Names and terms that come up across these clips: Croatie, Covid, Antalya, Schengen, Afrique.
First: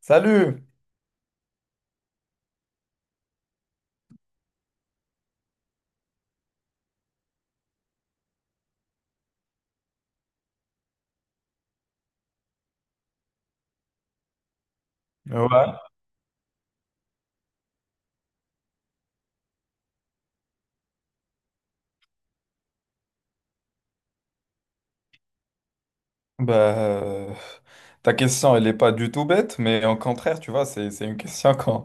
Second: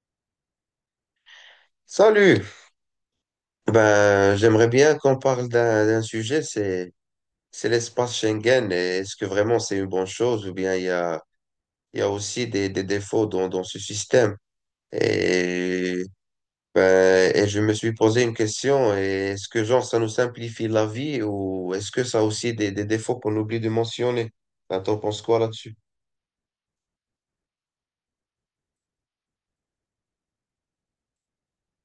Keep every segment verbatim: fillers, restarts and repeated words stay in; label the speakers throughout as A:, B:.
A: Salut!
B: Salut. Ben, j'aimerais bien qu'on parle d'un d'un sujet, c'est c'est l'espace Schengen. Et Est-ce que vraiment c'est une bonne chose ou bien il y a il y a aussi des, des défauts dans dans ce système?
A: Ouais.
B: Et ben, et je me suis posé une question. et Est-ce que genre ça nous simplifie la vie ou est-ce que ça a aussi des des défauts qu'on oublie de mentionner? Ben, t'en penses quoi là-dessus?
A: Bah, euh, Ta question, elle n'est pas du tout bête, mais au contraire, tu vois, c'est, c'est une question qu'on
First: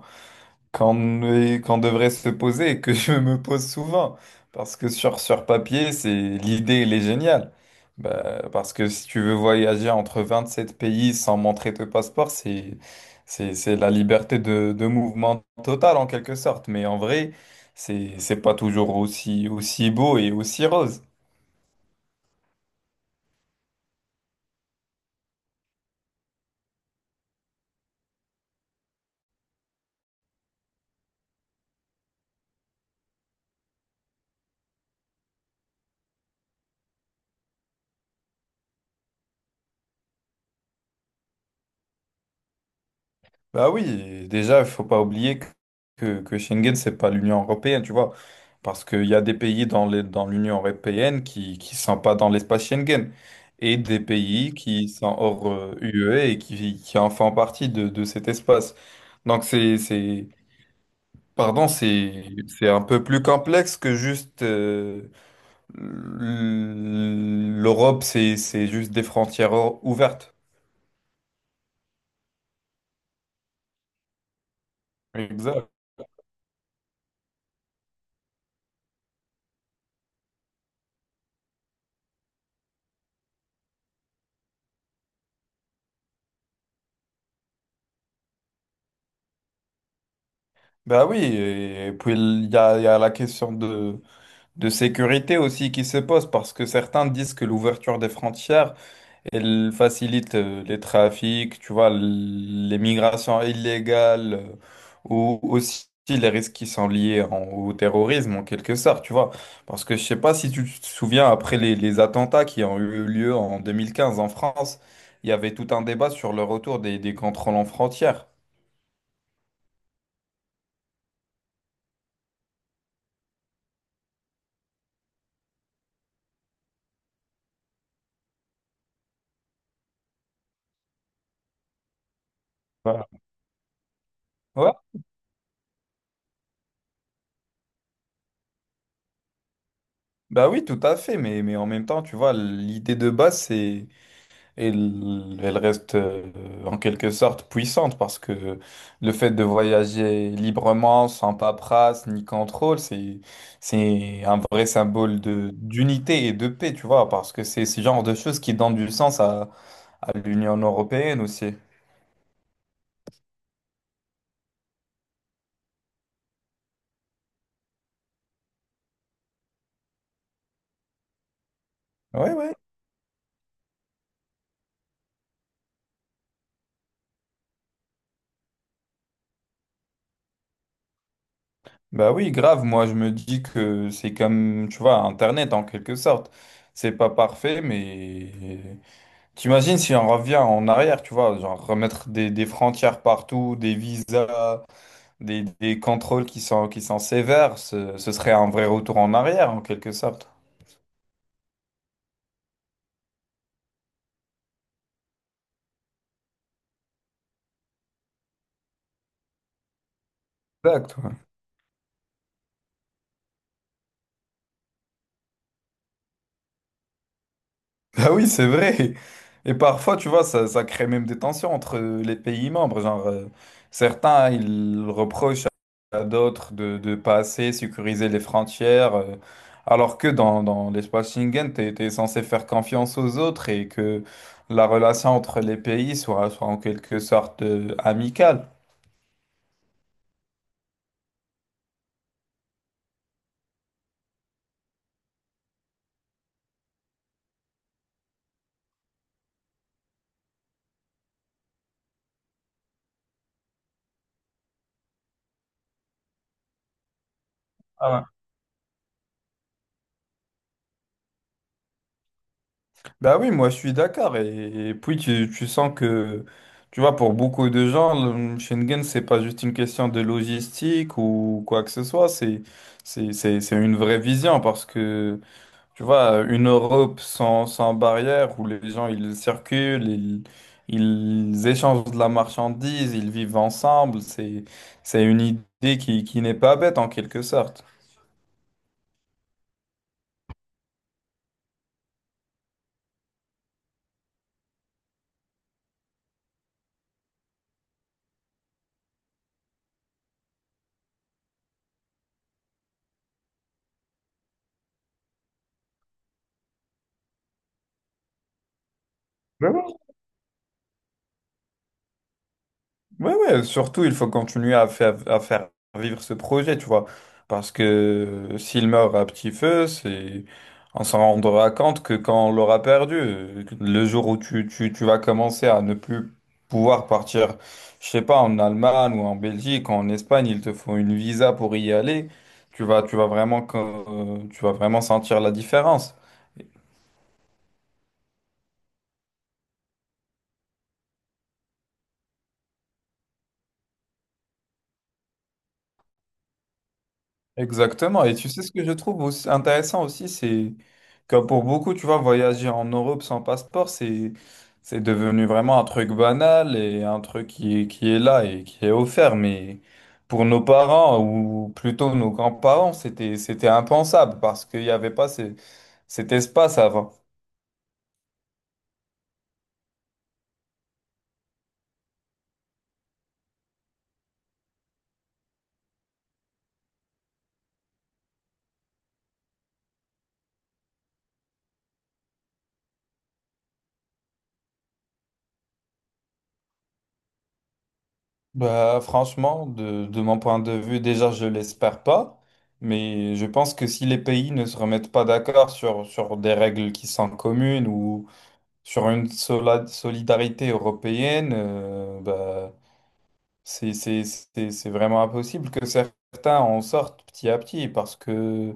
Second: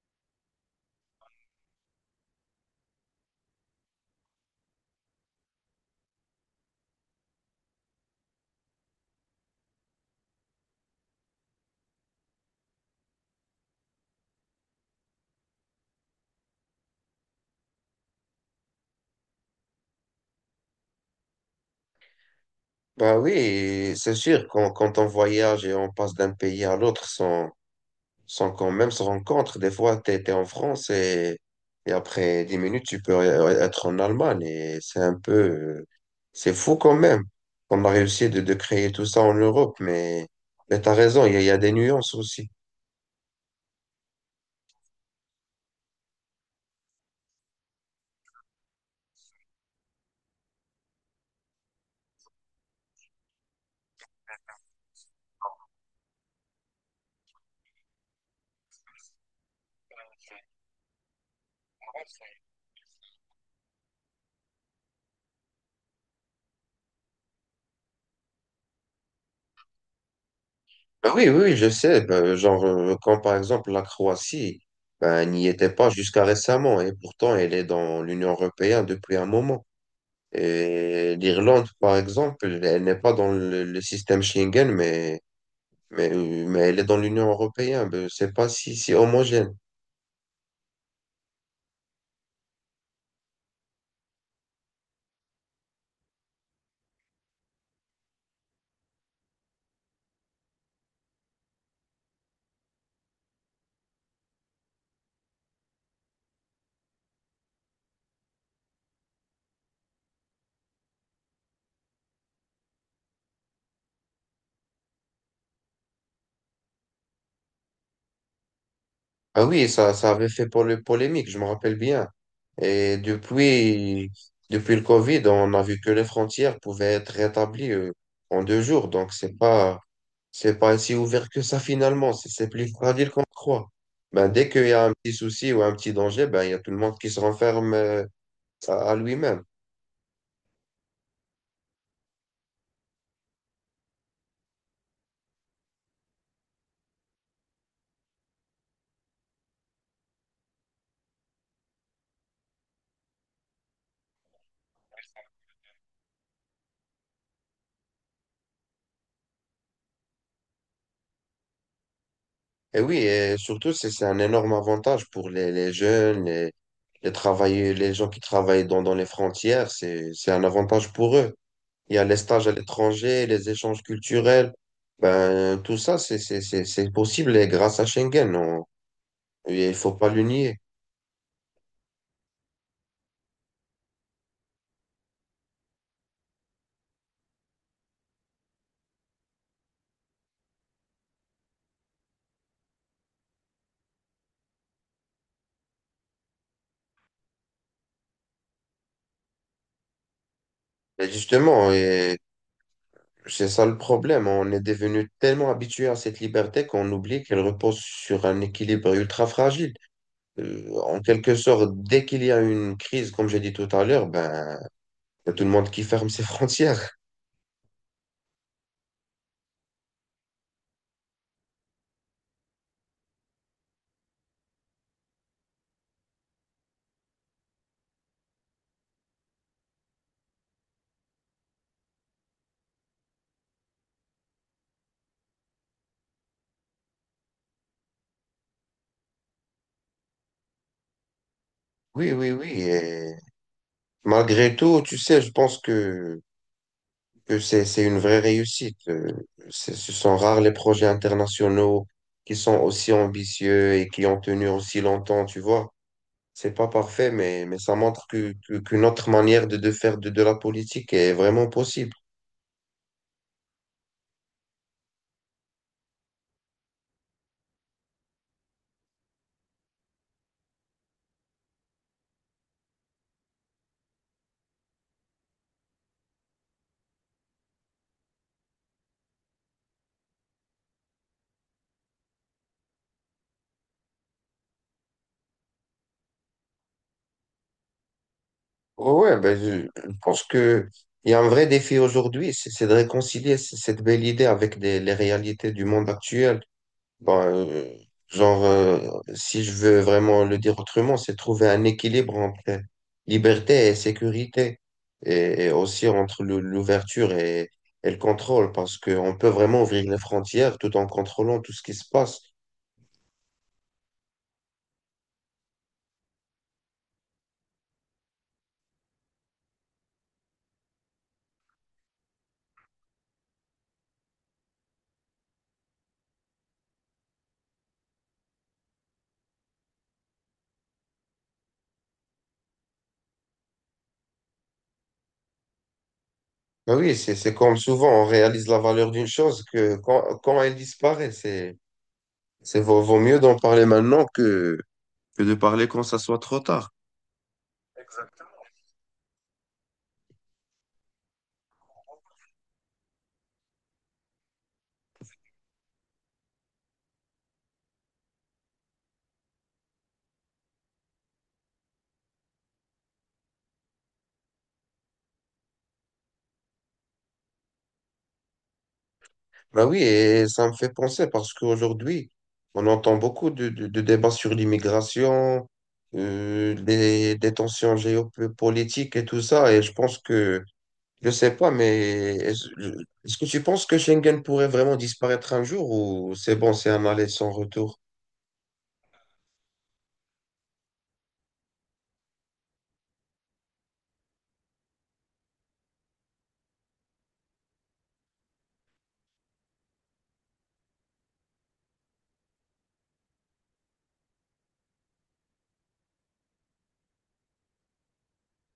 A: qu'on est- qu'on devrait se poser et que je me pose souvent. Parce que sur, sur papier, c'est l'idée, elle est géniale. Bah, parce que si tu veux voyager entre vingt-sept pays sans montrer ton passeport, c'est, c'est, c'est la liberté de, de mouvement totale en quelque sorte. Mais en vrai, c'est, c'est pas toujours aussi, aussi beau et aussi rose.
B: Ben oui, c'est sûr quand quand on voyage et on passe d'un pays à l'autre sans sans qu'on même se rencontre. Des fois, tu es en France et, et après dix minutes, tu peux être en Allemagne. Et c'est un peu... euh, C'est fou quand même. On a réussi de, de créer tout ça en Europe, mais, mais tu as raison, il y, a il y a des nuances aussi.
A: Bah oui, déjà, il faut pas oublier que, que que Schengen, c'est pas l'Union européenne, tu vois. Parce qu'il y a des pays dans les, dans l'Union européenne qui qui sont pas dans l'espace Schengen et des pays qui sont hors euh, U E et qui, qui en font partie de, de cet espace. Donc, c'est, c'est, pardon, c'est, c'est un peu plus complexe que juste euh, l'Europe, c'est, c'est juste des frontières ouvertes.
B: Ben oui, oui, je sais. Ben, genre, euh, quand par exemple la Croatie, ben, n'y était
A: Exact.
B: pas jusqu'à récemment, et pourtant elle est dans l'Union européenne depuis un moment. Et l'Irlande, par exemple, elle n'est pas dans le, le système Schengen, mais Mais, euh, mais elle est dans l'Union européenne. ben, Je sais pas si c'est homogène.
A: Bah oui, et puis il y a, il y a la question de, de sécurité aussi qui se pose parce que certains disent que l'ouverture des frontières, elle facilite euh, les trafics, tu vois, l- les migrations illégales euh, ou aussi les risques qui sont liés en- au terrorisme en quelque sorte, tu vois. Parce que je sais pas si tu te souviens après les, les attentats qui ont eu lieu en deux mille quinze en France, il y avait tout un débat sur le retour des, des contrôles en frontières.
B: Ah oui, ça, ça avait fait pour le polémique, je me rappelle bien. Et depuis, depuis le Covid, on a vu que les frontières pouvaient être rétablies euh, en deux jours. Donc, c'est pas, c'est pas si ouvert que ça finalement. C'est c'est plus
A: Voilà.
B: fragile qu'on croit. Ben, dès qu'il y
A: Ouais,
B: a un petit souci ou un petit danger, ben, il y a tout le monde qui se renferme euh, à à lui-même.
A: bah oui, tout à fait, mais, mais en même temps, tu vois, l'idée de base, c'est Et l- elle reste euh, en quelque sorte puissante parce que le fait de voyager librement, sans paperasse ni contrôle, c'est, c'est un vrai symbole de, d'unité et de paix, tu vois, parce que c'est ce genre de choses qui donnent du sens à, à l'Union européenne aussi.
B: Et oui, et surtout, c'est c'est un énorme avantage pour les, les jeunes, les, les travailleurs, les gens qui travaillent dans, dans les frontières, c'est, c'est un avantage pour eux. Il y a les
A: Oui,
B: stages
A: oui.
B: à l'étranger, les échanges culturels, ben, tout ça, c'est, c'est, c'est, c'est possible et grâce à Schengen, on- et il faut pas le nier.
A: Bah oui, grave. Moi, je me dis que c'est comme, tu vois, Internet en quelque sorte. C'est pas parfait, mais t'imagines si on revient en arrière, tu vois, genre remettre des, des frontières partout, des visas, des, des contrôles qui sont, qui sont sévères, ce, ce serait un vrai retour en arrière en quelque sorte.
B: Et justement, et c'est ça le problème, on est devenu tellement habitué à cette liberté qu'on oublie qu'elle repose sur un équilibre ultra fragile. Euh,
A: Exact.
B: en quelque sorte, dès qu'il y a une crise, comme j'ai dit tout à l'heure, ben, il y a tout le monde qui ferme ses frontières.
A: Ah oui, c'est vrai. Et parfois, tu vois, ça, ça crée même des tensions entre euh, les pays membres. Genre, euh, certains, hein, ils reprochent à d'autres de, de assez sécuriser les frontières, euh, alors que dans, dans l'espace Schengen, t'es, t'es censé faire confiance aux autres et que la relation entre les pays soit, soit en quelque sorte, euh, amicale.
B: Oui, oui, oui. Et malgré tout, tu sais, je pense que, que c'est, c'est une vraie réussite. Euh, c'est- Ce sont rares les projets internationaux qui sont aussi ambitieux et qui ont tenu aussi longtemps, tu vois. C'est pas parfait, mais, mais ça montre
A: Ah,
B: que, que- qu'une autre manière de, de faire de, de la politique est vraiment possible.
A: bah oui, moi je suis d'accord. Et, et puis tu, tu sens que, tu vois, pour beaucoup de gens, le- Schengen, c'est pas juste une question de logistique ou quoi que ce soit, c'est, c'est, c'est, c'est une vraie vision parce que, tu vois, une Europe sans, sans barrière où les gens ils circulent, ils, ils échangent de la marchandise, ils vivent ensemble, c'est, c'est une idée qui, qui n'est pas bête en quelque sorte.
B: Ouais, ben, je, je pense que il y a un vrai défi aujourd'hui, c'est c'est de réconcilier c- cette belle idée avec des- les réalités du monde actuel. Bon, euh, genre, euh, si je veux vraiment le dire autrement, c'est trouver un équilibre entre liberté et sécurité, et, et aussi entre le- l'ouverture et, et le contrôle, parce qu'on peut vraiment ouvrir les frontières tout en contrôlant tout ce qui se passe.
A: Ouais, ouais, surtout, il faut continuer à faire, à faire vivre ce projet, tu vois. Parce que euh, s'il meurt à petit feu, c'est, on s'en rendra compte que quand on l'aura perdu, euh, le jour où tu, tu, tu vas commencer à ne plus pouvoir partir, je sais pas, en Allemagne ou en Belgique, ou en Espagne, il te faut une visa pour y aller, tu vas, tu vas vraiment, co- euh, tu vas vraiment sentir la différence.
B: Ben oui, c'est, c'est comme souvent, on réalise la valeur d'une chose que quand, quand elle disparaît, c'est, c'est vaut, vaut mieux d'en parler maintenant que, que de parler quand ça soit trop tard.
A: Exactement. Et tu sais ce que je trouve aussi intéressant aussi, c'est que pour beaucoup, tu vois, voyager en Europe sans passeport, c'est c'est devenu vraiment un truc banal et un truc qui est, qui est là et qui est offert. Mais pour nos parents ou plutôt nos grands-parents, c'était c'était impensable parce qu'il n'y avait pas ces- cet espace avant.
B: Ben oui, et ça me fait penser parce qu'aujourd'hui, on entend beaucoup de, de- de débats sur l'immigration, euh, des, des tensions géopolitiques et tout ça. Et je pense que, je sais pas, mais est-ce est-ce que tu penses que Schengen pourrait vraiment disparaître un jour ou c'est bon, c'est un aller sans retour?
A: Bah franchement, de, de mon point de vue, déjà, je l'espère pas. Mais je pense que si les pays ne se remettent pas d'accord sur, sur des règles qui sont communes ou sur une sola- solidarité européenne, euh, bah, c'est c'est- c'est- c'est vraiment impossible que certains en sortent petit à petit parce que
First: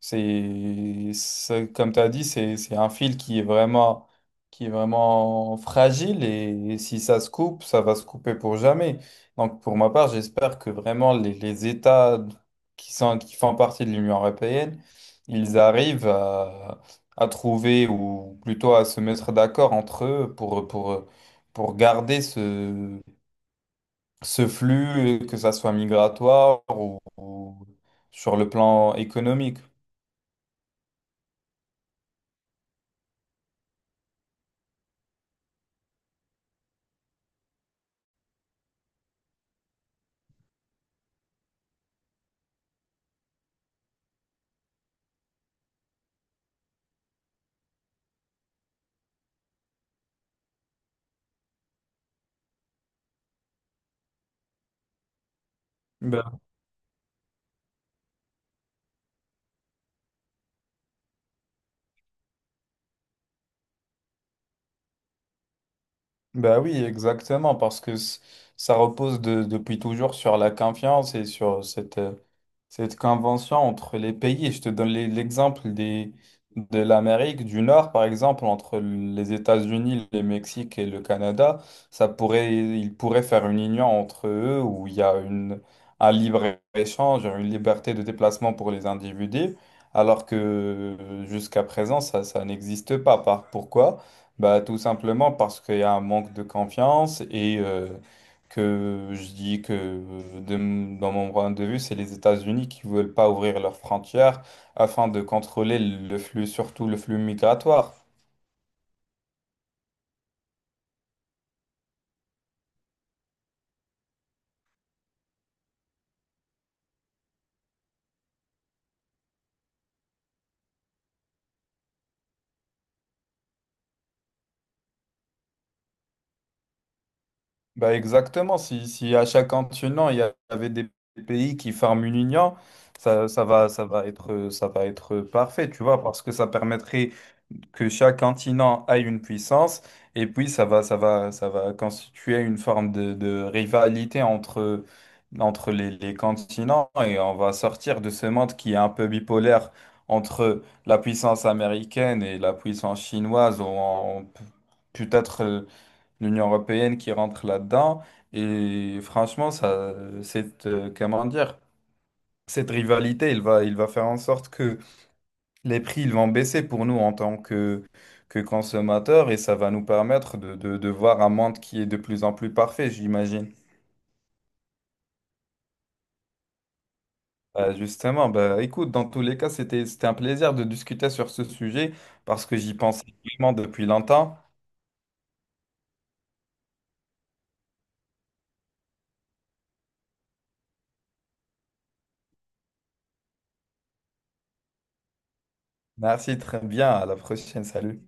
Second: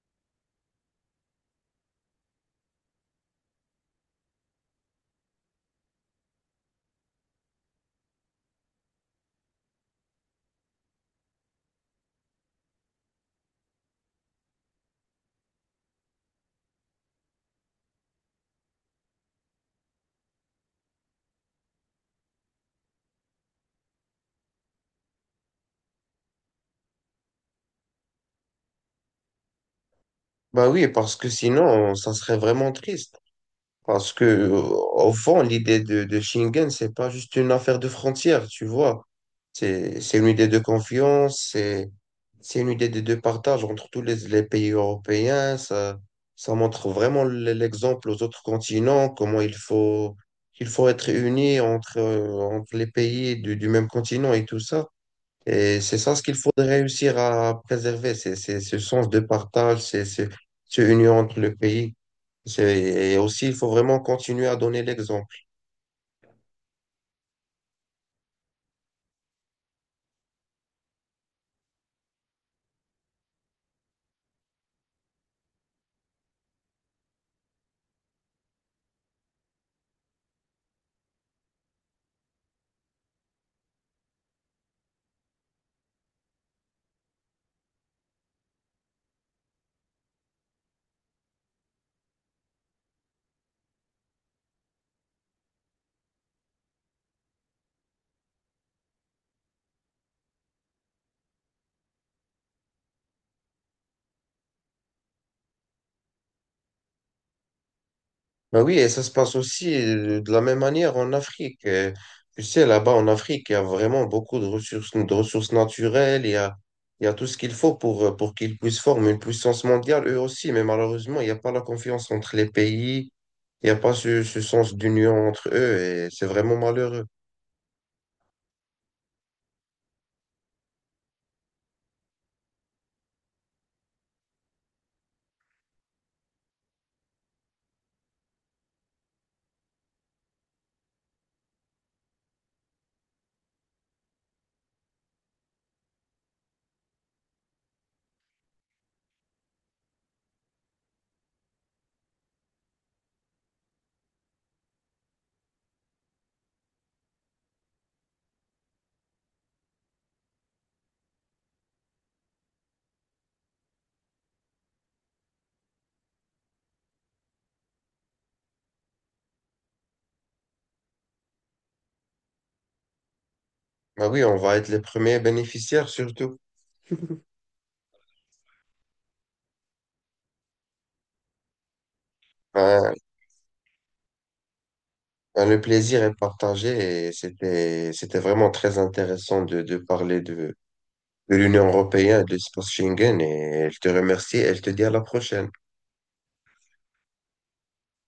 A: c'est, c'est- comme tu as dit, c'est c'est un fil qui est vraiment, qui est vraiment fragile et, si ça se coupe, ça va se couper pour jamais. Donc pour ma part, j'espère que vraiment les, les États qui sont, qui font partie de l'Union européenne, ils arrivent à, à trouver ou plutôt à se mettre d'accord entre eux pour, pour, pour garder ce ce flux, que ça soit migratoire ou, ou sur le plan économique.
B: Ben oui, parce que sinon, ça serait vraiment triste. Parce que, euh, au fond, l'idée de, de Schengen, c'est pas juste une affaire de frontières, tu vois. C'est, c'est une idée de confiance, c'est C'est une idée des deux partages entre tous les, les pays européens. Ça, ça montre vraiment l- l'exemple aux autres continents, comment il faut, il faut être unis entre, euh, entre les pays du, du même continent et tout ça. Et c'est ça ce qu'il
A: Ben,
B: faudrait réussir à préserver, c'est, c'est ce sens de partage, c'est ce, ce union entre le pays. C'est- Et aussi, il faut vraiment continuer à donner l'exemple.
A: ben oui, exactement, parce que c- ça repose de- depuis toujours sur la confiance et sur cette, euh, cette convention entre les pays. Et je te donne les- l'exemple des, de l'Amérique du Nord, par exemple, entre les États-Unis, le Mexique et le Canada. Ça pourrait, ils pourraient faire une union entre eux où il y a une, un libre-échange, une liberté de déplacement pour les individus, alors que euh, jusqu'à présent, ça, ça n'existe pas. Par, pourquoi? Bah, tout simplement parce qu'il y a un manque de confiance et euh, que je dis que de m- dans mon point de vue, c'est les États-Unis qui veulent pas ouvrir leurs frontières afin de contrôler le flux, surtout le flux migratoire.
B: Ben oui, et ça se passe aussi euh, de la même manière en Afrique. Euh, Tu sais, là-bas en Afrique, il y a vraiment beaucoup de ressources, de ressources naturelles. Il y a, il y a tout ce qu'il faut pour, euh, pour qu'ils puissent former une puissance mondiale, eux aussi. Mais malheureusement, il n'y a pas la confiance entre les pays. Il n'y a pas ce, ce sens d'union entre eux. Et c'est vraiment malheureux.
A: Bah exactement, si, si à chaque continent, il y avait des pays qui forment une union, ça, ça va, ça va être, ça va être parfait, tu vois, parce que ça permettrait que chaque continent ait une puissance, et puis ça va, ça va, ça va constituer une forme de, de rivalité entre, entre les, les continents, et on va sortir de ce monde qui est un peu bipolaire entre la puissance américaine et la puissance chinoise, ou en- peut-être euh, l'Union européenne qui rentre là-dedans, et franchement, ça, c'est, euh, comment dire, cette rivalité, il va, il va faire en sorte que les prix ils vont baisser pour nous en tant que, que consommateurs et ça va nous permettre de, de, de voir un monde qui est de plus en plus parfait, j'imagine.
B: Ben oui, on va être les premiers bénéficiaires surtout.
A: Euh, justement, bah, écoute, dans tous les cas, c'était, c'était un plaisir de discuter sur ce sujet parce que j'y
B: Ben,
A: pensais vraiment depuis longtemps.
B: ben, le plaisir est partagé et c'était, c'était vraiment très intéressant de, de parler de, de l'Union européenne, de l'espace Schengen, et elle te remercie, elle te dit à la prochaine.
A: Merci, très bien, à la prochaine, salut.